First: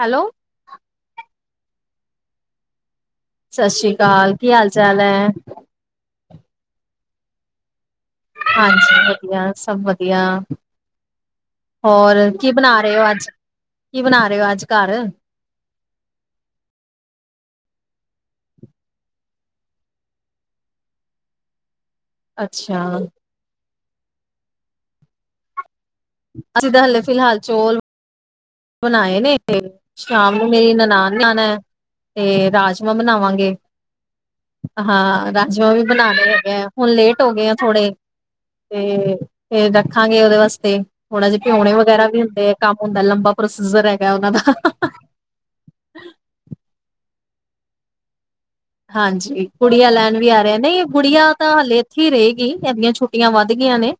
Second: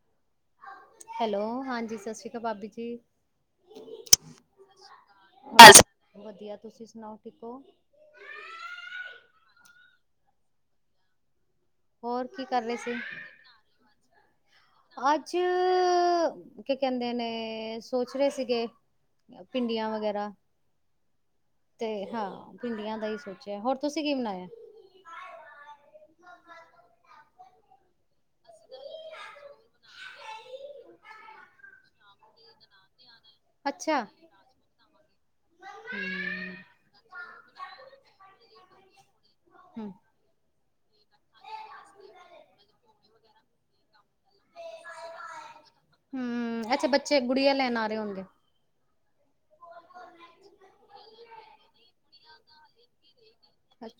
Hello, hello ਹਾਂਜੀ ਸਤਿ ਸ੍ਰੀ ਅਕਾਲ ਭਾਬੀ ਜੀ, ਸਤਿ ਸ੍ਰੀ ਅਕਾਲ ਕੀ ਹਾਲ ਚਾਲ ਹੈ, ਬਸ ਵਧੀਆ ਤੁਸੀਂ ਸੁਣਾਓ ਠੀਕ ਹੋ ਹਾਂਜੀ ਵਧੀਆ ਸਭ ਵਧੀਆ, ਹੋਰ ਕੀ ਬਣਾ ਰਹੇ ਹੋ ਅੱਜ ਕੀ ਬਣਾ ਰਹੇ ਹੋ ਅੱਜ, ਘਰ ਅੱਜ ਕੀ ਕਹਿੰਦੇ ਨੇ ਸੋਚ ਰਹੇ ਸੀਗੇ, ਭਿੰਡੀਆਂ ਵਗੈਰਾ, ਤੇ ਹਾਂ ਅੱਛਾ ਭਿੰਡੀਆਂ ਦਾ ਹੀ ਸੋਚਿਆ ਹੋਰ ਤੁਸੀਂ ਕੀ ਬਣਾਇਆ, ਅਸੀਂ ਤਾਂ ਹਲੇ ਫਿਲਹਾਲ ਚੋਲ ਬਣਾਏ ਨੇ ਤੇ ਸ਼ਾਮ ਨੂੰ ਮੇਰੀ ਨਨਾਨ ਨੇ ਆਣੇ ਤੇ ਰਾਜਮਾਂ ਬਣਾਵਾ, ਗੇ ਅੱਛਾ ਹਾਂ ਰਾਜਮਾਂ ਵੀ ਬਣਾਣੇ ਹੈਗੇ ਆ, ਹੂੰ ਹੁਣ ਲੇਟ ਹੋ ਗਏ ਆ ਥੋੜੇ ਤੇ ਫਿਰ ਰੱਖਾਂਗੇ ਉਹਦੇ ਵਾਸਤੇ, ਹੁਣ ਜੇ ਭਿਉਣੇ ਵਗੈਰਾ ਵੀ ਹੁੰਦੇ ਆ ਕੰਮ ਹੁੰਦਾ ਲੰਬਾ ਪ੍ਰੋਸੀਜਰ ਹੈਗਾ ਉਹਨਾਂ ਦਾ, ਹਮ ਅੱਛਾ ਬੱਚੇ ਗੁੜੀਆਂ ਲੈਣ ਆ ਰਹੇ ਹੋਣਗੇ, ਹਾਂਜੀ ਕੁੜੀਆਂ ਲੈਣ ਵੀ ਆ ਰਿਹਾ ਨਹੀਂ ਗੁੜੀਆਂ ਤਾਂ ਹਾਲੇ ਇੱਥੇ ਹੀ ਰਹੇਗੀ ਇਦੀਆਂ ਛੋਟੀਆਂ, ਛੁੱਟੀਆਂ ਵੱਧ ਗਈਆਂ ਨੇ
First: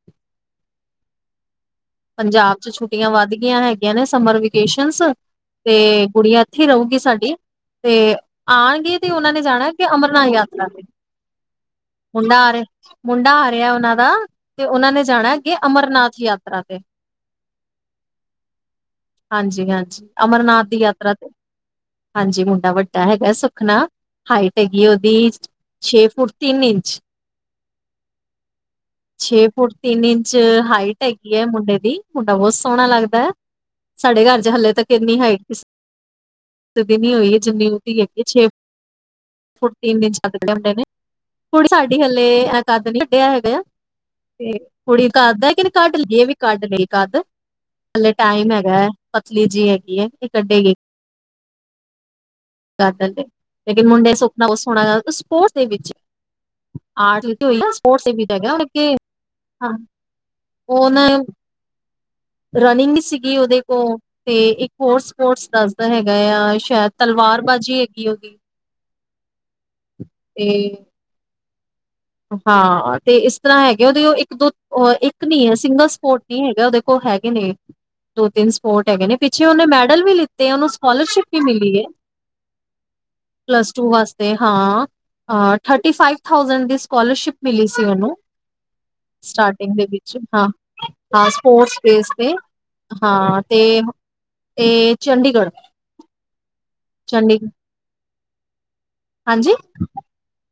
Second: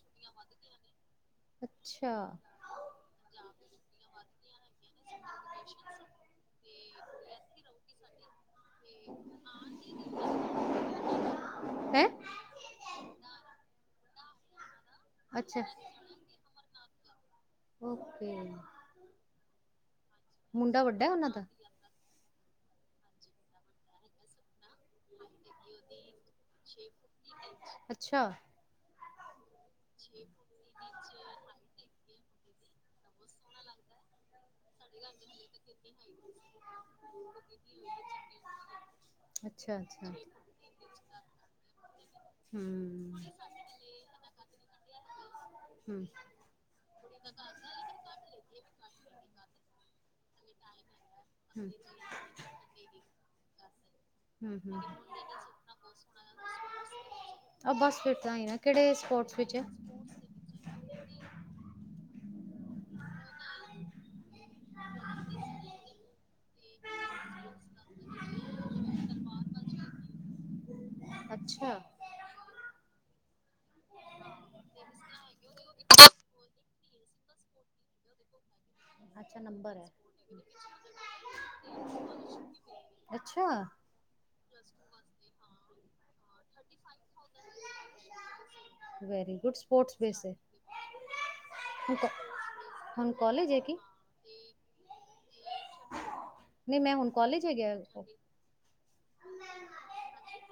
ਅੱਛਾ ਪੰਜਾਬ ਚ ਛੁੱ ਵੱਧ ਗਿਆਂ ਹੈਗੀਆਂ ਨੇ ਸਮਰ ਵਿੱਚ, ਤੇ ਪੇਸ਼ਨਸ ਤੇ ਕੁੜੀਆਂ ਇੱਥੇ ਰਹੁਗੀ ਸਾਡੀ ਤੇ ਆਉਣਗੇ ਤੇ ਉਹਨਾਂ ਨੇ, ਜਾਣਾ ਕਿ ਅਮਰਨਾਥ ਯਾਤਰਾ ਤੇ ਹੈਂ ਹੁਣ ਮੁਡਾ ਆ ਮੁੰਡਾ ਆ ਰਿਆ ਉਹਨਾਂ ਦਾ ਤੇ ਉਹਨਾਂ ਨੇ ਜਾਣਾ ਅੱਗੇ ਅੱਛਾ ਅਮਰਨਾਥ ਯਾਤਰਾ ਤੇ, ਓਕੇ, ਹਾਂਜੀ ਹਾਂਜੀ ਅਮਰਨਾਥ ਦੀ ਮੁੰਡਾ ਵੱਡਾ ਯਾਤਰਾ ਉਹਨਾਂ ਤੇ ਦਾ ਹਾਂਜੀ ਮੁੰਡਾ ਵੱਡਾ ਹੈਗਾ ਸੁਖਨਾ, ਹਾਈਟ ਹੈਗੀ ਉਹਦੀ ਛੇ ਫੁਟ ਤਿੰਨ ਇੰਚ, ਅੱਛਾ, ਛੇ ਫੁਟ ਤਿੰਨ ਇੰਚ ਹਾਈਟ ਹੈਗੀ ਹੈ ਮੁੰਡੇ ਦੀ, ਮੁੰਡਾ ਬਹੁਤ ਸੋਹਣਾ ਲੱਗਦਾ ਹੈ। ਸਾਡੇ ਘਰ 'ਚ' ਹਾਲੇ ਤੱਕ ਇੰਨੀ ਹਾਈਟ ਨ ਹੋਈ ਹੈ ਜਿੰਨੀ ਉਹਦੀ ਹੈਗੀ ਛੇ, ਫ ਅੱਛਾ ਤਿੰਨ ਦਿਨ ਅੱਛਾ ਚਦ ਕੇ ਹੁੰਦੇ ਨੇ ਫ ਸਾਡੀ ਹਲੇ ਐ ਕੱਦ ਨੀ ਕੱਢਿਆ ਹੂੰ-ਹੂੰ। ਹੈਗਾ ਆ ਤੇ ਕੁੜੀ ਕਰਦਾ ਕਿਹਨ ਕੱਢ ਹੂੰ। ਲਈਏ ਵੀ ਕੱਢ ਲਈ ਕੱਦ ਹਲੇ ਟਾਈਮ ਹੈਗਾ ਹੈ ਪਤਲੀ ਜੀ ਹੈਗੀ ਹੈ, ਨੀ ਕੱਢੇ ਗੀ ਡਰ ਡਰ ਕੇ, ਲੇਕਿਨ ਮੁੰਡੇ ਸੁੱਖਨਾ ਉਹ ਹੂੰ-ਹੂੰ। ਸੋਣਾ ਸਪੋਰਟਸ ਦੇ ਵਿੱਚ, ਆਟ ਲੀਤੀ ਹੋਈ ਆ ਬਸ ਸਪੋਰਟਸ ਫਿਰ ਵਿਚ ਤਾਂ ਹੀ ਹੈਗਾ, ਨਾ ਕਿਹੜੇ ਸਪੋਰਟਸ ਵਿੱਚ ਹੈ? ਹਾ ਹੁਣ, ਰਨਿੰਗ ਸੀਗੀ ਉਹਦੇ ਕੋਲ ਤੇ ਇੱਕ ਹੋਰਸਪਰਸ ਦੱਸਦਾ ਹੈਗਾ ਆ, ਸ਼ਾਇਦ ਤਲਵਾਰ ਬਾਜੀ ਹੈਗੀ ਉਹਦੀ, ਤੇ, ਅੱਛਾ, ਹਾਂ ਤੇ ਇਸ ਤਰ੍ਹਾਂ ਹੈਗੇ ਉਹਦੇ ਉਹ ਇੱਕ ਦੋ ਇੱਕ ਨਹੀਂ ਹੈ ਸਿੰਗਲ ਸਪੋਰਟ ਨਹੀਂ ਹੈਗਾ ਉਹਦੇ, ਕੋਲ ਹੈਗੇ ਨੇ, ਦੋ ਤਿੰਨ ਸਪੋਰਟ ਹੈਗੇ ਨੇ ਅੱਛਾ ਪਿੱਛੇ ਓਨੇ ਨੰਬਰ ਐ। ਮੈਡਲ ਵੀ ਲਿੱਤੇ, ਓਨੂੰ ਸਕੋਲਰਸ਼ਿਪ ਵੀ ਮਿਲੀ ਏ। ਅੱਛਾ, ਪੱਲਸ ਟੂ ਵਾਸਤੇ ਹਾਂ, ਹਾਂ ਥਟੀਫਾਇਫ ਥ‌ਊਜੰਡ ਦੀ ਸ਼ਿਪ ਮਿਲੀ ਸੀ ਓਨੂੰ। ਵੈਰੀ ਗੁੱਡ ਸਟਾਰਟਿੰਗ ਦੇ ਸਪੋਰਟਸ ਵਿੱਚ ਬੇਸ ਏ। ਹਾਂ, ਹਾਂ ਸਪੋਰਟਬੇਸ ਤੇ। ਹੁਣ ਕੋਲਜ ਐ ਕੀ ਏ ਚੰਡੀਗੜ੍ਹ। ਨਈ ਮੈਂ ਹੁਣ ਕਾਲਜ ਚੰਡੀਗੜ੍ਹ ਹੈ ਗਿਆ ਓਰਕੋ। ਹਾਂਜੀ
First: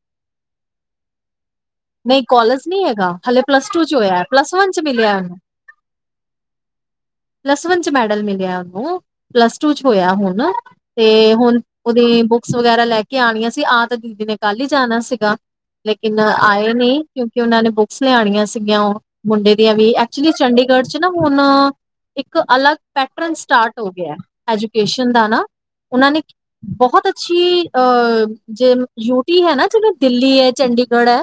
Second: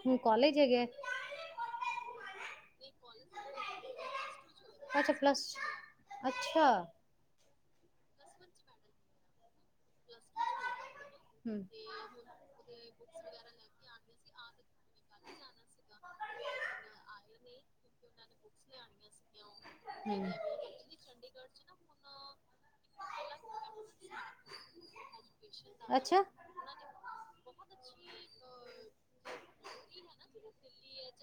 ਹੁਣ ਮ ਕੋਲਜ ਹੈਗਾ। ਨਈ ਕੋਲਜ ਨੀ ਹੈਗਾ, ਹਲੇ ਪਲੱਸ ਟੂ 'ਚ ਹੋਇਆ। ਪਲੱਸ ਵਨ ਚ ਅੱਛਾ ਮਿਲਿਆ ਉਹਨੂੰ ਪਲੱਸ- ਅੱਛਾ। ਪਲੱਸ ਵਨ 'ਚ ਮੈਡਲ ਮਿਲਿਆ ਓਨੂੰ, ਪਲੱਸ ਟੂ 'ਚ ਹੋਇਆ ਹੁਣ। ਤੇ ਮਿਲਿਆ ਮੈਨੂੰ। ਹੁਣ ਹੂੰ ਓਦੀ ਬੁੱਕਸ ਵਗੈਰਾ ਲੈ ਕੇ ਆਣੀਆਂ ਸੀ, ਆ ਤੇ ਦੀਦੀ ਨੇ ਕੱਲ ਹੀ ਜਾਣਾ ਸੀ। ਸੀਗਾ, ਲੇਕਿਨ ਆਏ ਨੀ ਕਿਉਂਕਿ ਓਨਾਂ ਨੇ ਬੁੱਕਸ ਲਿਆਣੀਆਂ ਸੀਗੀਆਂ। ਓ ਮੁੰਡੇ ਦੀਆਂ ਵੀ, ਹੂੰ ਐਕਚੁਲੀ ਚੰਡੀਗੜ੍ਹ ਵਿਚ ਨਾ ਹੁਣ ਇੱਕ ਅਲੱਗ ਪੈਟਰਨ ਸਟਾਰ ਹੋ ਗਿਆ, ਐਜੂਕੇਸ਼ਨ ਦਾ ਨਾ। ਓਨਾਂ ਨੇ ਉਹਨਾਂ ਬਹੁਤ ਅੱਛੀ ਅ ਜੇ ਯੂ ਟੀ ਹੈ ਨਾ ਜਿਵੇਂ ਦਿੱਲੀ ਏ, ਚੰਡੀਗੜ੍ਹ ਐ।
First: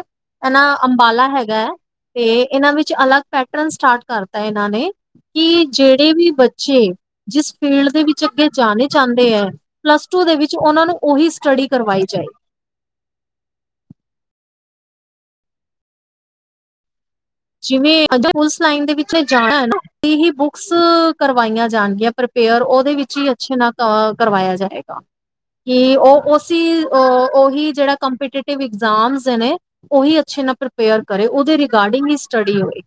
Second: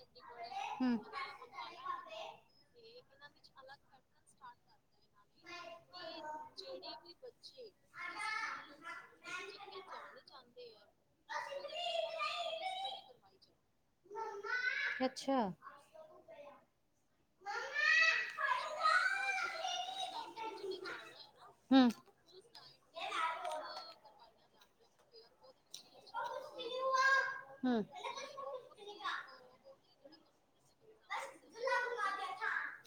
ਏਨਾ ਅੰਬਾਲਾ ਹੈਗਾ ਤੇ ਏਨਾਂ ਵਿੱਚ ਅਲੱਗ ਪੈਟਰਨ ਸਟਾਰ ਕਰਤਾ, ਏਨਾਂ ਨੇ। ਕੀ ਜੇੜੇ ਵੀ ਬੱਚੇ ਜਿਸ ਫੀਲਡ ਦੇ ਵਿੱਚ ਅੱਗੇ ਜਾਣੇ ਚਾਂਦੇ ਐ ਪਲੱਸ ਟੂ ਦੇ ਵਿੱਚ ਓਨਾਂ ਨੂੰ ਓਹੀ ਸਟੱਡੀ ਕਰਵਾਈ ਜਾਏ। ਅੱਛਾ। ਜਿਵੇ ਅਗਰ ਪੁਲਿਸ ਲਾਈਨ ਦੇ ਵਿੱਚ ਜਾਣਾ ਐ ਨਾ, ਓਦੀ ਹੀ ਬੁਕਸ ਕਰਵਾਈਆਂ ਨੂੰ ਪੂਰੀ ਸਟੱਡੀ ਕਰਵਾਈ ਜਾਵੇ ਅੱਛਾ ਹੂੰ ਜਾਣਗੀਆਂ ਪਰ ਪੇਅਰ ਓਦੇ ਵਿੱਚ ਈ ਅੱਛੇ ਨਾਲ ਤੇ ਕਰਵਾਇਆ ਜਾਏਗਾ। ਕਿ ਓ ਓਸੀ ਓ ਓਹੀ ਤੱਕ ਜੇੜਾ ਕੰਪੀਟੀਟਿਵ ਇਗਜ਼ਾਮਸ ਨੇ ਓਹੀ ਅੱਛੇ ਨਾਲ ਪ੍ਰਪੇਅਰ ਕਰੇ, ਓਦੇ ਰਿਗਾਡਿੰਗ ਇਚ ਸਟੱਡੀ ਹੋਏ।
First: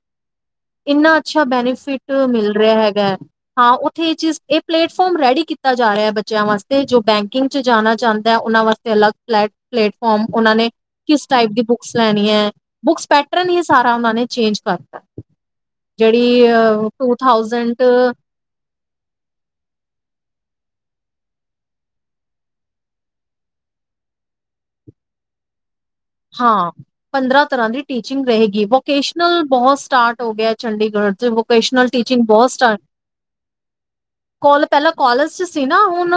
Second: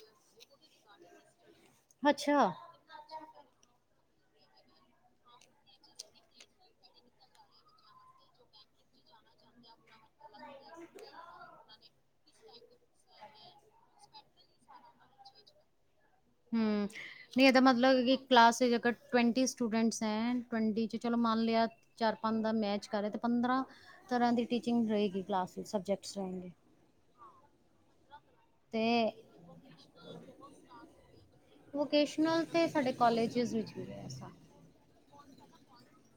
ਇੰਨਾ ਅੱਛਾ ਬੈਨੀਫਿਟ ਅੱਛਾ ਮਿਲ ਰਿਆ ਹੈਗਾ। ਹਾਂ ਓਥੇ ਏ ਚੀਜ਼ ਏ ਪਲੇਟਫਾਰਮ ਰੈਡੀ ਕੀਤਾ ਜਾ ਰਿਆ ਬੱਚਿਆਂ ਵਾਸਤੇ, ਜੋ ਬੈਂਕਿੰਗ ਵਿੱਚ ਜਾਣਾ ਚਾਂਦਾ, ਓਨਾਂ ਵਾਸਤੇ ਅਲੱਗ ਪਲੈਟ ਪਲੇਟਫੋਮਾਂ ਓਨਾਂ ਨੇ ਕਿਸ ਟਾਈਪ ਦੀ ਬੁੱਕਸ ਲੈਣੀਆ। ਬੁੱਕਸ ਪੈਟਰਨ ਹੀ ਸਾਰਾ ਓਨਾਂ ਨੇ ਚੇਂਜ ਕਰਤਾ। ਜੜੀ ਆ ਟੂ ਇਹਦਾ ਥਾਊਜੈਂਟ ਮਤਲਬ ਕਿ ਕਲਾਸ ਵਿੱਚ ਅਗਰ ਟਵੈਂਟੀ ਸਟੂਡੈਂਟਸ ਐਂ, ਟਵੈਂਟੀ ਵਿਚ ਚਲੋ ਮੰਨ ਲਿਆ ਚਾਰ ਪੰਜ ਦਾ ਮੈਚ ਕਰ ਰਿਆ, ਤੇ ਪੰਦਰਾਂ ਤਰ੍ਹਾਂ ਦੀ ਟੀਚਿੰਗ ਰ‌ਏਗੀ ਕਲਾਸ ਵਿੱਚ। ਸਬਜੈਕਟ ਹਾਂ ਪੰਦਰਾਂ ਤਰ੍ਹਾਂ ਦੀ ਟੀਚਿੰਗ ਰ‌ਏਗੀ। ਤੇ ਵੋਕੇਸ਼ਨਲ ਬੋਤ ਸਟਾਟ ਹੋ ਗਿਆ ਚੰਡੀਗੜ੍ਹ 'ਚ ਵੋਕੈਸ਼ਨਲ ਟੀਚਿੰਗ ਵੋਕੇਸ਼ਨਲ ਬੋਤ ਤੇ ਸਟਾਟ, ਸਾਡੇ ਕਾਲਜਿਸ ਵਿੱਚ ਵੀ ਹੈ ਐਸਾ, ਕੋ ਪੈਲਾਂ ਕੋਲਜ 'ਚ ਤੇ ਨਾ ਹੁਣ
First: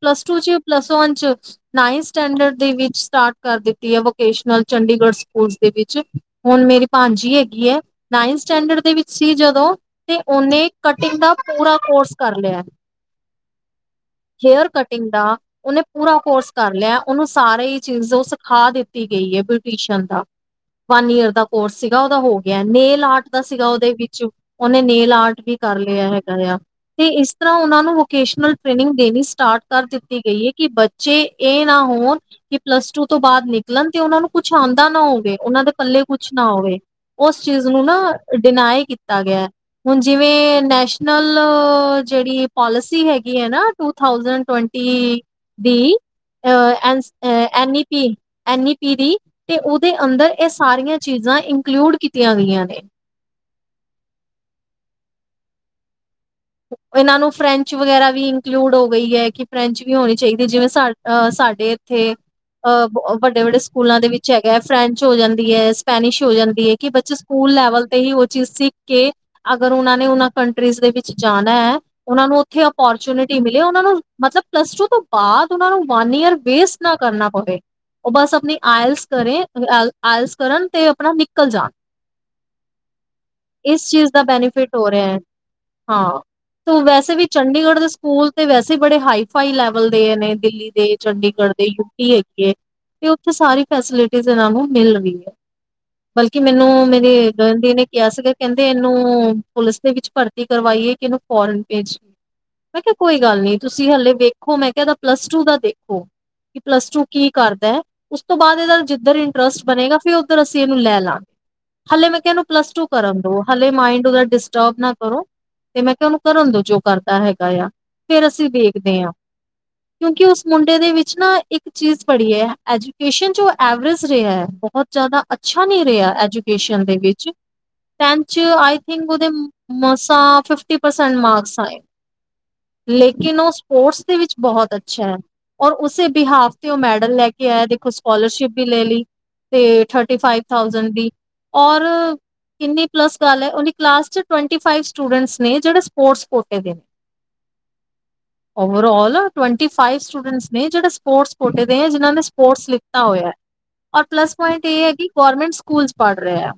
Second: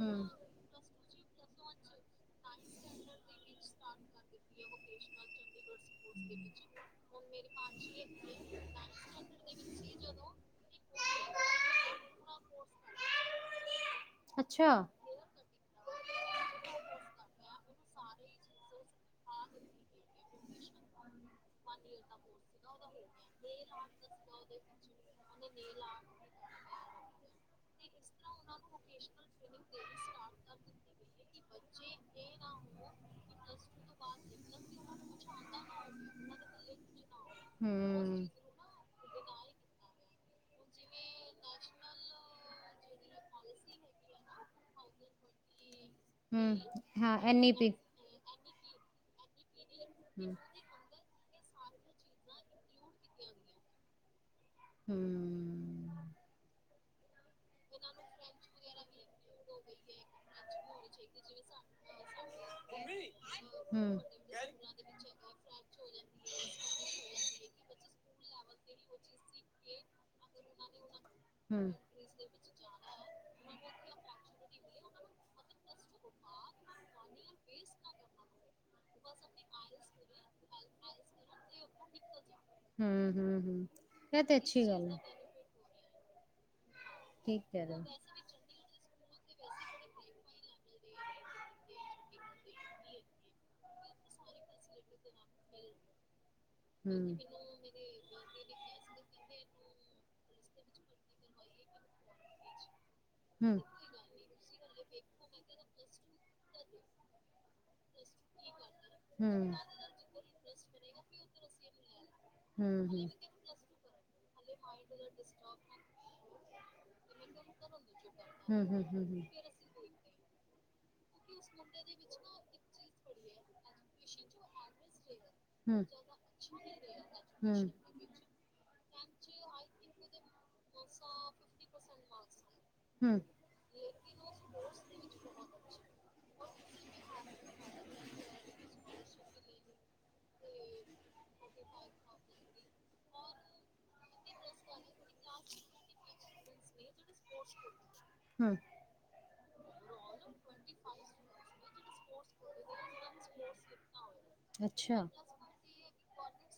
ਪਲੱਸ ਟੂ ਤੁਸੀਂ ਓ ਪਲੱਸ ਵਨ 'ਚ ਨਾਈਨ ਸਟੈਂਡਰਡ ਦੇ ਵਿੱਚ ਸਟਾਟ ਕਰ ਦਿੱਤੀ ਐ, ਵੋਕੇ ਵੋਕੇਸ਼ਨਲ ਚੰਡੀਗੜ੍ਹ ਸਕੂਲਸ ਦੇ ਵਿੱਚ, ਹੁਣ ਮੇਰੀ ਭਾਂਜੀ ਹੈਗੀ ਐ। ਨਾਇਨ ਸਟੈਂਡਰਡ ਦੇ ਵਿੱਚ ਸੀ ਜਦੋਂ, ਤੇ ਓਨੇ ਕਟਿੰਗ ਦਾ ਪੂਰਾ ਕੋਰਸ ਕਰ ਲਿਆ। ਹੇਅਰ ਅੱਛਾ। ਕਟਿੰਗ ਦਾ। ਓਨੇ ਪੂਰਾ ਕੋਰਸ ਕਰ ਲਿਆ, ਓਨੂੰ ਸਾਰੇ ਹੀ ਚੀਜ਼ ਓ ਸਿਖਾ ਦਿੱਤੀ ਗਈ ਏ ਬਿਊਟੀਸ਼ਨ ਦਾ। [inaudible] ਵਨ ਈਅਰ ਦਾ ਕੋਰਸ ਸੀਗਾ ਓਦਾ ਹੋ ਗਿਆ, ਨੇਲ ਆਰਟ ਦਾ ਸੀਗਾ ਓਦੇ ਵਿੱਚ, ਓਨੇ ਨੇਲ ਆਰਟ ਵੀ ਕਰ ਲਿਆ ਹੈਗਾ। ਕਰਿਆ ਤੇ ਗਸ ਤਰ੍ਹਾਂ ਓਨਾਂ ਨੂੰ ਵੋਕੇਸ਼ਨਲ ਟ੍ਰੇਨਿੰਗ ਦੇਣੀ ਸਟਾਰਟ ਕਰ ਦਿੱਤੀ ਗਈ ਐ ਕੀ ਜੇ ਏ ਨਾ ਹੋਣ ਕੀ ਪਲੱਸ ਟੂ ਤੋਂ ਬਾਅਦ ਨਿਕਲ ਨਿਕਲਣ ਤੇ ਉਨਾਂ ਨੂੰ ਕੁਛ ਆਂਦਾ ਨਾ ਹੋਵੇ ਉਨਾਂ ਦੇ ਪੱਲੇ ਕੁਛ ਨਾ ਹੋਵੇ ਉਸ ਚੀਜ਼ ਨੂੰ ਨਾ ਹੂੰ। ਡਿਨਾਏ ਕੀਤਾ ਗਿਆ ਹੁਣ ਜਿਵੇਂ ਨੈਸ਼ਨਲ ਜੇੜੀ ਪੋਲਿਸੀ ਹੈਗੀ ਹੈ ਨਾ ਟੂ ਥਾਊਸੈਂਡ ਟਵੰਟੀ ਦੀ ਅ N E P N E P ਤੇ ਉਦੇ ਅੰਦਰ ਹੂੰ। ਐ ਸਾਰੀਆਂ ਚੀਜ਼ਾਂ ਇੰਕਲੂਡ ਕੀਤੀਆਂ ਗਈਆਂ ਨੇ। ਤਿਆਰੀਆਂ ਹੂੰ ਉਨਾ ਨੂੰ ਫਰੈਂਚ ਵਗੈਰਾ ਵੀ ਇੰਕਲੂਡ ਹੋ ਗਈ ਏ ਕਿ ਫਰੈਂਚ ਵੀ ਹੋਣੀ ਚਾਈਦੀ ਏ ਜਿਵੇਂ ਸਾ ਸਾਡੇ ਠੀਕ ਅ ਵੱਡੇ-ਵੱਡੇ ਸਕੂਲਾਂ ਦੇ ਹੂੰ। ਵਿੱਚ ਹੈਗਾ ਐ ਫਰੈਂਚ ਹੋ ਜਾਂਦੀ ਐ ਸਪੈਨਿਸ਼ ਹੋ ਜਾਂਦੀ ਐ ਕਿ ਬੱਚੇ ਸ ਸਕੂਲ ਲੈਵਲ ਤੇ ਹੀ ਓ ਚੀਜ਼ ਸਿੱਖ ਕੇ ਅਗਰ ਉਨਾਂ ਨੇ ਉਨਾ ਕੰਟਰੀਜ਼ ਦੇ ਵਿੱਚ ਜਾਣਾ ਹੂੰ ਐ ਉਨਾਂ ਨੂੰ ਉੱਥੇ ਅਪੋਰਚੁਨਿਟੀ ਮਿਲੇ ਉਨਾਂ ਨੂੰ ਮਤਲਬ ਪਲੱਸ ਟੂ ਤੋਂ ਬਾਦ ਉਨਾਂ ਨੂੰ ਵਨ ਈਅਰ ਵੇਸਟ ਨਾ ਕਰਨਾ ਪਵੇ। ਓ ਬਸ ਆਪਣੀ ਆਇਲਸ ਕਰੇ ਆਇਲਸ ਕਰਨ ਤੇ ਆਪਣਾ ਨਿਕਲ ਜਾਣ ਹੂੰ ਹੂੰ ਹੂੰ ਇਸ ਚੀਜ ਦਾ ਇਹ ਤੇ ਅੱਛੀ ਬੈਨੀਫਿਟ ਹੋ ਗੱਲ ਹੈ ਰਿਆ। ਹਾਂ ਤੋ ਵੈਸੇ ਵੀ ਠੀਕ ਕਹਿ ਰਹੇ ਚੰਡੀਗੜ ਹੋ ਦੇ ਸੂਕੂਲ ਤੇ ਵੈਸੇ ਬੜੇ ਹਾਈਫਾਈ ਲੈਵਲ ਦੇ ਨੇ ਦਿੱਲੀ ਦੇ ਚੰਡੀਗੜ ਦੇ ਯੂਪੀ ਹੈਗੀ ਏ। ਤੇ ਓਥੇ ਸਾਰੀ ਫੈਸਿਲਿਟੀਜ਼ ਏਨਾਂ ਨੂੰ ਮਿਲ ਰੀ ਏ। ਬਲਕਿ ਮੈਨੂੰ ਹੂੰ। ਹੂੰ। ਹੂੰ। ਹੂੰ-ਹੂੰ। ਹੂੰ-ਹੂੰ-ਹੂੰ-ਹੂੰ। ਹੂੰ। ਕੋਈ ਗੱਲ ਨਹੀਂ ਤੁਸੀਂ ਹਲੇ ਵੇਖੋ ਮੈਂ ਕਿਹਾ ਪਲੱਸ ਟੂ ਕਰ ਲਓ। ਪਲੱਸ ਟੂ ਕੀ ਕਰਨਾ ਹੈ ਹੂੰ, ਮੇਰੇ ਗਾਂਡੀ ਨੇ ਕਿਆ ਸੀਗਾ ਕੈਂਦੇ ਏਨੂੰ ਪੁਲਿਸ ਦੇ ਵਿੱਚ ਭਰ ਤੀ ਕਰਵਾਈ ਏ ਕੇ ਇਨੂੰ ਫੋਰਨ ਭੇਜੀਏ ਮੈਂ ਕਿਆ ਕੋਈ ਗੱਲ ਨੀ ਤੁਸ ਤੁਸੀ ਹਲੇ ਵੇਖੋ ਮੈਂ ਕਿਆ ਏਦਾ ਪਲੱਸ ਟੂ ਦਾ ਦੇਖੋ ਕਿ ਪਲੱਸ ਟੂ ਕੀ ਕਰਦੈ। ਉਸ ਤੋਂ ਬਾਦ ਏਦਾ ਜਿੱਧਰ ਇੰਟਰਸਟ ਬਨੇਗਾ ਫਿਰ ਓਦਰ ਅਸੀ ਏਨੂੰ ਲੈ ਲਾਂਗੇ। ਹਲੇ ਮੈਂ ਕਿਆ ਏਨੂ ਪਲੱਸ ਟੂ ਕਰਨ ਦੋ ਹਲੇ ਮਾਇੰਡ ਓਦਾ ਡਿਸਟਰਬ ਨਾ ਕਰੋ। ਤੇ ਮੈਂ ਕਿਆ ਓਨੂੰ ਕਰਨ ਦੋ ਜੋ ਤੇ ਕਰਦਾ ਹੈਗਾ ਆ ਫੇਰ ਅਸੀ ਵੇਖਦੇ ਆਂ। ਦੇਖਦੇ ਕਿਉਂਕਿ ਉਸ ਮੁੰਡੇ ਦੇ ਵਿੱ 'ਚ ਨਾ ਇੱਕ ਚੀਜ ਬੜੀ ਏ ਐਜੂਕੇਸ਼ਨ ਚੋ ਐਵਰੇਜ਼ ਰਿਆ ਬੋਤ ਜਾਦਾ ਅਛ ਅੱਛਾ ਨੀ ਰਿਆ ਐਜੂਕੇਮ਼ਨ ਦੇ ਵਿੱਚ ਟੈੰਥ 'ਚ ਆ ਥਿੰਕ ਓਦੇ ਮੇਸ ਤਾਂ ਫਿਫਟੀ ਪਰਸੈਂਟ ਮਾਰਕਸ ਆਏ ਲੇਕਨ ਓ ਸਪੋਰਟਸ ਦੇ ਵਿੱਚ ਬਹੁਤ ਅੱਛਾ ਐ। ਔਰ ਉਸੇ ਬਿਹਾਫ ਤੇ ਓ ਮੈਡਲ ਲੈ ਕੇ ਆਇਆ ਦੇਖੋ ਸਕੋਲਰਸ਼ਿਪ ਵੀ ਲੈ ਲੀ ਤੇ ਥਰ ਥਰਟੀ ਫਾਈਵ ਥਾਉਜੈ਼ਂਡ ਵੀ ਔਰ ਕਿੰਨੀ ਪਲੱਸ ਗੱਲ ਐ ਓਦੀ ਕਲਾ ਲਾਸ 'ਚ ਟਵਨਟੀ ਫਾਈਵ ਸੂ ਸਟੂਡੈਂਟਸ ਨੇ ਜੇੜੇ ਸਪੋਰਟਸ ਕੋਟੇ ਦੇ ਨੇ। ਹੂੰ overall twenty five students ਨੇ ਜੇੜੇ ਸਪੋਰਟਸ ਕੋਟੇ ਦੇ ਐਂ, ਜਿਨਾਂ ਨੇ ਸਪੋਰਟਸ ਲਿੱਤਾ ਹੋਏਐ। ਔਰ ਪਲੱਸ ਪੁਆਇੰਟ ਏ ਐ ਅੱਛਾ ਕਿ ਗੋਰਮੈਂਟਸ ਸਕੂਲ 'ਚ ਪੜ ਰਿਆ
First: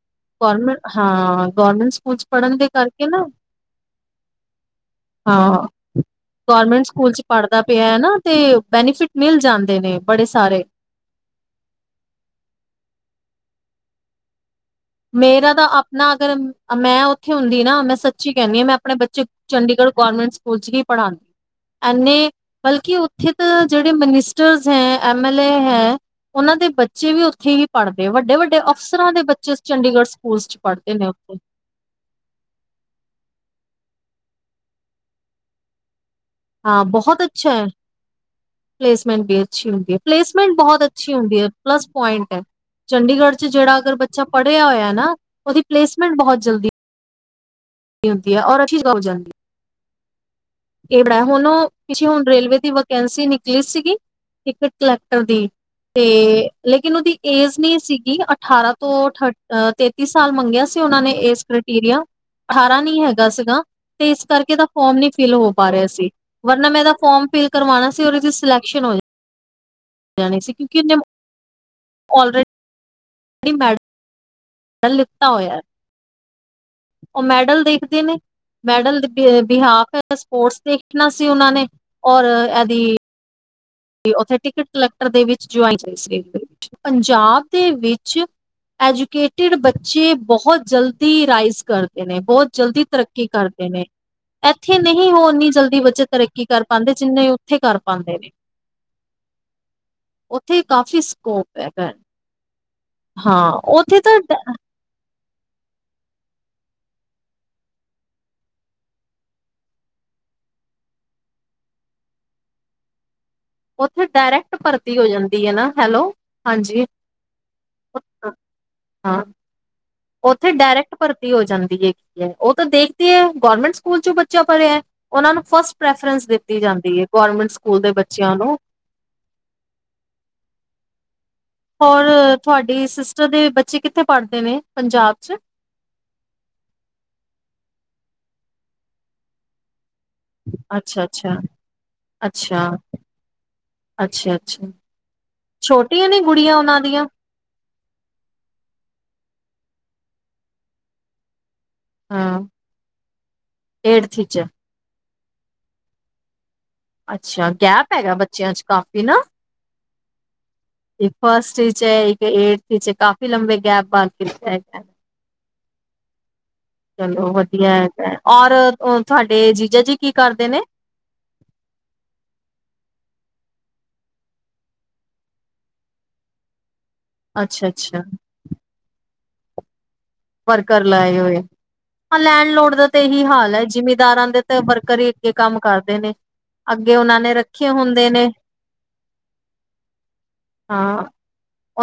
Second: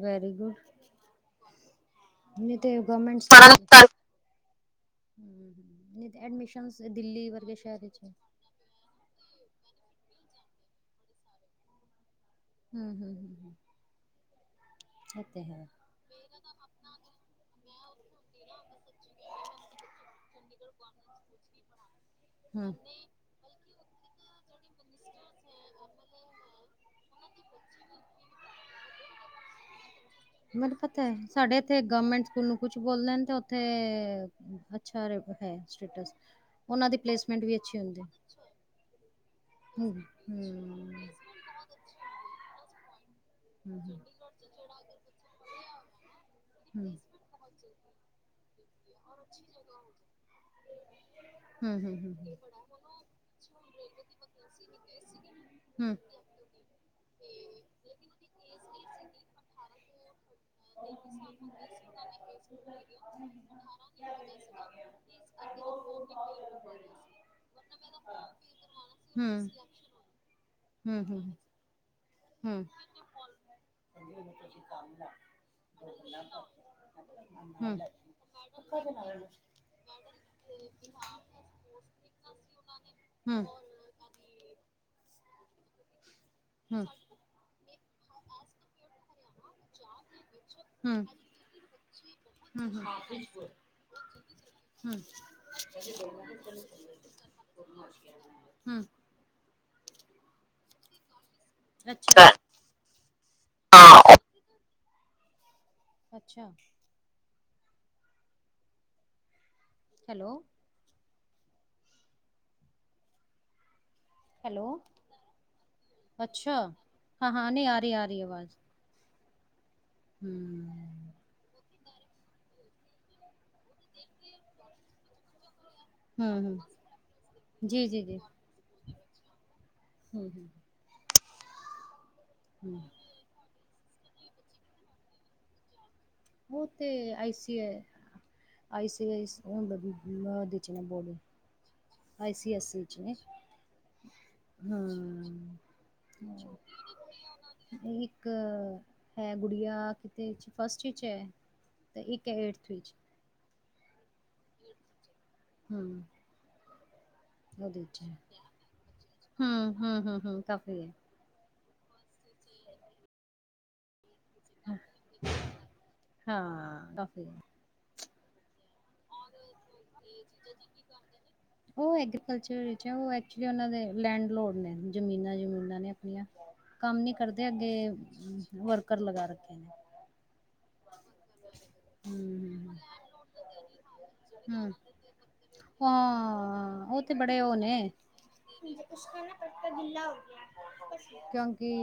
ਵੈਰੀ ਗੋਰਮੈਂਟ ਹਾਂ ਗੋਰਮੈਂਟ ਸ ਨੀ ਤੇ ਗਵਮੈਂਟ ਸ ਗੋਰਮੈਂਟ ਸਕੂਲ 'ਚ ਪੜਦਾ ਪਿਆ ਐ ਨਾ ਤੇ ਬੈਨੀਫਿਟ ਮਿਲ ਜਾਂਦੇ ਨੇ ਬੜੇ ਸਾਰੇ ਹੂੰ-ਹੂੰ-ਹੂੰ-ਹੂੰ ਮੇਰਾ ਤਾਂ ਆਪਨਾ ਅਗਰ ਮੈਂ ਉਥੇ ਹੁੰਦੀ ਨਾ ਮੈਂ ਸੱਚੀ ਕੈਨੀ ਆਂ ਮੈਂ ਅਪਣੇ ਬੱਚੇ ਚੰਡੀਗੜ ਗੌਰਮੈਂਟ ਸਕੂਲ 'ਚ ਹੀ ਪੜਾਂਦੀ ਐਨੇ ਹੂੰ। ਬਲਕਿ ਓ ਇਥੇ ਤਾਂ ਜੇੜੇ ਮਨਿਸਟਰਸ ਹੈਂ ਐਮ ਐਲ ਏ ਹੈ। ਓਨਾਂ ਦੇ ਬੱਚੇ ਵੀ ਓਥੇ ਹੀ ਪੜਦੇ ਵੱਡੇ-ਵੱਡੇ ਅਫਸਰਾਂ ਦੇ ਬੱਚੇ ਚੰਡੀਗੜ ਸ ਮੈਨੂ ਪਤਾ ਐ ਸਾਡੇ ਇ ਥੇ ਗਵਮੈਂਟ ਸਕੂਲ ਨੂੰ ਕੁੱਛ ਬੋਲਦੇ ਨੇ ਤੇ ਓਥੇ ਅੱਛਾ ਰੇ ਐ ਸਟੇਟਸ ਹਾਂ ਓਨਾਂ ਦੀ ਬਹੁਤ ਪਲੇਸਮੈਂਟ ਅੱਛਾ ਵੀ ਹੈ ਅੱਛੀ ਹੁੰਦੀ। ਪਲੇਸਮੈਂਟ ਵੀ ਅੱਛੀ ਹੂੰ ਹੁੰਦੀ ਐ, ਪਲੇਸਮੈਂਟ ਬੋਹਤ ਹੂੰ। ਅੱਛੀ ਹੁੰਦੀ ਐ। ਪਲੱਸ ਪੁਆਇੰਟ ਐ। ਚੰਡੀਗੜ ਚ ਜੇੜਾ ਹੂੰ ਅਗਰ ਹੂੰ। ਬੱਚਾ ਪੜੇਆ ਹੋਏਆ ਨਾ, ਓਦੀ ਪਲੇਸਮੈਂਟ ਬੋਹਤ ਜਲਦੀ ਹੁੰਦੀ ਐ ਔਰ ਔਰ ਅੱਛੀ ਜਗਾ ਹੂੰਦੀ ਏ ਬੜਾ ਐ, ਹੁਨ ਓ ਪਿਛੇ ਹੁਨ ਰੇਲਵੇ ਦੀ ਵਕੈਂਸੀ ਨਿਕਲੀ ਸੀਗੀ, ਇੱਕ ਕਲੈਕਟਰ ਦੀ। ਹੂੰ। ਹੂੰ। ਤੇ ਲੇਕਿਨ ਓਦੀ ਏਜ਼ ਨੀ ਸੀਗੀ ਅਠਾਰਾਂ ਤੋਂ ਥਟ ਅ ਤੇਤ ਤੀ ਸਾਲ ਮੰਗੇਆ ਸੀ ਓਨਾਂ ਨੇ ਏਜ਼ ਕ੍ਰੀਟੀਰੀਆ, ਅਠਾਰਾਂ ਨੀ ਹੈਗਾ ਸੀਗਾ ਤੇ ਇਸ ਕਰਕੇ ੳਦਾ ਫੋਮ ਨੀ ਫਿਲ ਹੋ ਪਾ ਰੇਆ ਸੀ, ਵਰਨਾ ਮੈਂ ਏਦਾ ਫੋਮ ਫਿਲ ਕਰਵਾਨਾ ਸੀ ਔਰੇ ਚ ਸਲੈਕਸ਼ਨ ਹੋ ਜਾ ਹੂੰ। ਜਾਨੀ ਸੀ ਕਿਉਂਕਿ ੳਦੇ ਹੂੰ ਹੂੰ ਔਲਰੇਡ ਹੂੰ ਹੂੰ। [inaudible] [inaudible] ਪੈਲੇ ਲਿੱਤਾ ਹੋਏਆ। [inaudible] ਓ ਮੈਡਲ ਦੇਖਦੇ ਨੇ ਮੈਡਲ ਦੇ ਬਿਹਾਫ, ਸਪੋਰਟਸ ਦੇਖਨਾ ਸੀ ਓਨਾਂ ਨੇ ਔਰ ਐਦੀ ਹੂੰ। ਤੇ ਉਥੇ ਟਿਕਟ ਕਲੈਕਟਰ ਦੇ ਵਿੱਚ ਚੁਆਇਆ, ਹੂੰ ਪੰਜਾਬ ਦੇ ਵਿੱਚ ਐਜੂਕੇਟਿਡ ਬੱਚੇ ਬੋਹਤ ਜਲਦੀ ਰਾਈਸ ਕਰਦੇ ਨੇ, ਬੋਹਤ ਹੂੰ ਜਲਦੀ ਤਰੱਕੀ ਕਰਦੇ ਏਨੇ ਏਥੇ ਨਹੀ ੳਹ ਏਨੀ ਜਲਦੀ ਬੱਚੇ ਤਰੱਕੀ ਕਰ ਪਾਂਦੇ, ਜਿੰਨੇ ੳਥੇ ਕਰ ਪਾਂਦੇ ਨੇ। ਹੂੰ। ੳਥੇ ਕਾਫ਼ੀ ਸਕੋਪ ਹੈਗਾ ਅੱਛਾ ਹਾਂ ੳਥੇ ਤਾਂ ਅੱਛਾ। ਹੈਲੋ ੳਥੇ ਡਾਰੈਕਟ ਹੈਲੋ ਭਰਤੀ ਹੋ ਜਾਂਦੀ ਐ ਨਾ। ਹੈਲੋ, ਅੱਛਾ ਹਾਂਜੀ ਹਾਂ, ਹਾਂ ਨਈ ਆ ਰੀ, ਆ ਰੀ ਅਵਾਜ। ਹਾਂ ੳਥੇ ਡਾਰੈਕਟ ਭਰਤੀ ਹੋ ਜਾਂਦੀ ਹੈਗੀ ਏ। ੳ ਤੇ ਦੇਖਦੇ ਏ ਗਵਰਮੈਂਟ ਸਕੂਲ ਚ ਬੱਚਾ ਪੜੇਆ। ੳਨਾਂ ਨੂੰ ਫਸਟ ਪ੍ਰੈਫਰੈਂਸ ਦਿੱਤੀ ਜਾਂਦੀ ਏ, ਗੌਰਮੈਂਟ ਸਕੂਲ ਦੇ ਬੱਚੇਆਂ ਨੂੰ। ਹੂੰ। ਹੋਰ ਤੁਹਾਡੀ ਸਿਸਟਰ ਦੇ ਬੱਚੇ ਕਿੱਥੇ ਪੜਦੇ ਨੇ ਪੰਜਾਬ ਚ? ੳ ਤੇ ਆਈਸੀਏ ਆਈਸੀਏ ੳ ਹੁੰਦਾ ਬੋਰਡ ੳਦੇ ਚ ਨੇ ਅੱਛਾ ਅੱਛਾ ਆਈ ਸੀ ਐਸ ਅੱਛਾ ਸੀ ਚ ਨੇ ਅੱਛਾ, ਅੱਛਾ। ਹਾਂ ਛੋਟੀਆਂ ਨੇ ਗੁੜੀਆਂ ੳਨਾਂ ਦੀਆਂ? ਇੱਕ ਹੈ ਗੁੜਿਆ ਕਿਤੇੇ ਫਸਟ ਚ ਐ ਤੇ ਇੱਕ ਏਠਥ ਵਿੱਚ। ਏਠਥ ਚ ਹੂੰ। ਅੱਛਾ, ਗੈਪ ਹੈਗਾ ਬੱਚੇਆਂ ਚ ਕਾਫੀ ਨਾ। ਹਮ ਹਮ ਹਮ ਹਮ ਕਾਫੀ ਹੈ ਫਰਸਟ ਚ ਇੱਕ ਏਟਥ ਚ ਕਾਫੀ ਲੰਬੇ ਗੈਪ ਬਨ ਹਾਂ। ਕਾਫੀ ਚਲੋ ਹੈ ਵਧੀਆ ਹੈਗਾ। ਔਰ ਤੁਹਾਡੇ ਜੀਜਾ ਜੀ ਕੀ ਕਰਦੇ ਨੇ? ਉਹ ਐਗਰੀਕਲਚਰ ਵਿੱਚ ਉਹ ਐਕਚੁਲੀ ਉਹਨਾਂ ਦੇ ਲੈਂਡ ਲੋਡ ਨੇ ਜ਼ਮੀਨਾਂ ਜ਼ਮੂਨਾਂ ਨੇ ਆਪਣੀਆਂ ਕੰਮ ਨੀ ਕਰਦੇ ਅੱਛਾ ਅੱਗੇ ਅੱਛਾ ਵਰਕਰ ਲਗਾ ਰੱਖੇ ਨੇ ਵਰਕਰ ਲਾਏ ਹੋਏ ਹਾਂ ਲੈਂਡ ਲੋਡ ਹੂੰ ਦਾ ਤਾਂ ਇਹੀ ਹਾਲ ਹੈ। ਜਿਮੀਦਾਰਾਂ ਦੇ ਤਾਂ ਹੂੰ ਵਰਕਰ ਹੀ ਅੱਗੇ ਕੰਮ ਕਰਦੇ ਨੇ ਅ ਹਾਂ ਅਗੇ ਓਨਾਂ ਨੇ ਰੱਖੇ ਹੁੰਦੇ ਨੇ ਪੁਸ਼ਕਰ ਨਾ ਪੱ ਗਿੱਲਾ ਹੋ ਗਿਆ ਹਾਂ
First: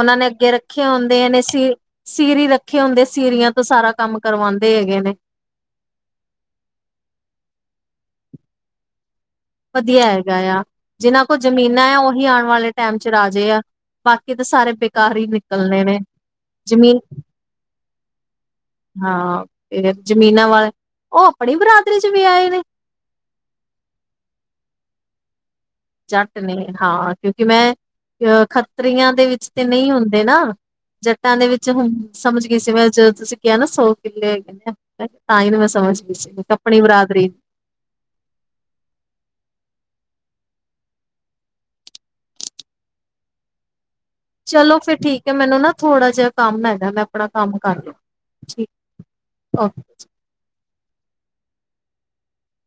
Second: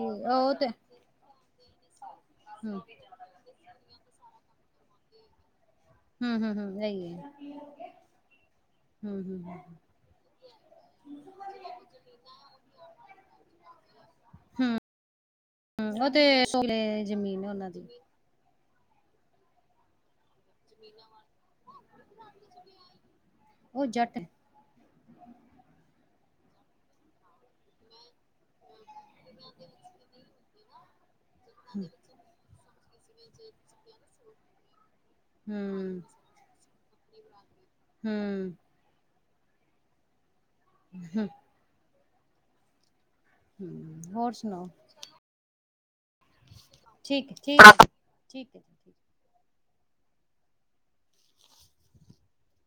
ਓਨਾਂ ਨੇ ਅੱਗੇ ਰੱਖੇ ਹੁੰਦੇ ਨੇ ਸੀ ਸੀਰੀ ਰੱਖੇ ਹੂੰ ਹੁੰਦੇ ਸੀਰੀਆਂ ਤੋਂ ਸਾਰਾ ਕੰਮ ਕਰਵਾਂਦੇ ਹੈਗੇ ਨੇ ਹਮ, ਹਮ, ਹਮ ਐਈ ਹੈ। ਹੂੰ, ਹੂੰ, ਹੂੰ ਵਧੀਆ ਹੈਗਾ ਆ ਜਿਨਾਂ ਕੋਲ ਜ਼ਮੀਨਾਂ ਆ ਓਹੀ ਆਣ ਵਾਲੇ ਟਾਈਮ ਚ ਰਾਜੇ ਆ ਬਾਕੀ ਤਾਂ ਸਾਰੇ ਬੇਕਾਰ ਹੀ ਨ ਹਮ ਉਹ ਤੇ ਲੇ ਜ਼ਮੀਨ ਉਹਨਾਂ ਦੀ ਹਾਂ ਫ ਜ਼ਮੀਨਾਂ ਵਾਲ ਉਹ ਆਪਣੀ ਬਰਾਦਰੀ ਚ ਵੇਆਏ ਨੇ ਉਹ ਜਟ--ਨੇ ਜੱਟ ਨੇ ਹਾਂ ਕਿਉਂਕਿ ਮੈਂ ਅ ਖੱਤਰੀਆਂ ਦੇ ਵਿੱਚ ਤੇ ਨਹੀਂ ਹੁੰਦੇ ਨਾ ਜੱਟਾਂ ਦੇ ਵਿੱਚ ਹੁਣ ਸਮਝ ਗਈ ਸੀ ਮੈਂ ਜਦੋਂ ਤੁਸੀਂ ਕਿਹਾ ਨਾ ਸੌ ਕਿੱਲੇ ਹੈਗੇ ਨੇ ਆ ਤਾਂ ਹੀ ਨੂੰ ਹੂੰ ਮੈਂ ਸਮਝ ਗੀ ਸੀ ਆਪਣੀ ਬਰਾਦਰੀ ਹਮ। ਹਮ। ਹਮ ਹੋਰ। ਸੁਣਾਓ ਚਲੋ ਫੇਿਰ ਠੀਕ ਹੈ ਮੈਨੂੰ ਨਾ ਥੋੜਾ ਜਿਹਾ ਕੰਮ ਹੈਗਾ ਮੈਂ ਆਪਣਾ ਠੀਕ ਹੈ ਕੰਮ ਠੀਕ ਹੈ ਕਰ ਠੀਕ ਲੀ ਹੈ ਹਹ [unintelligible]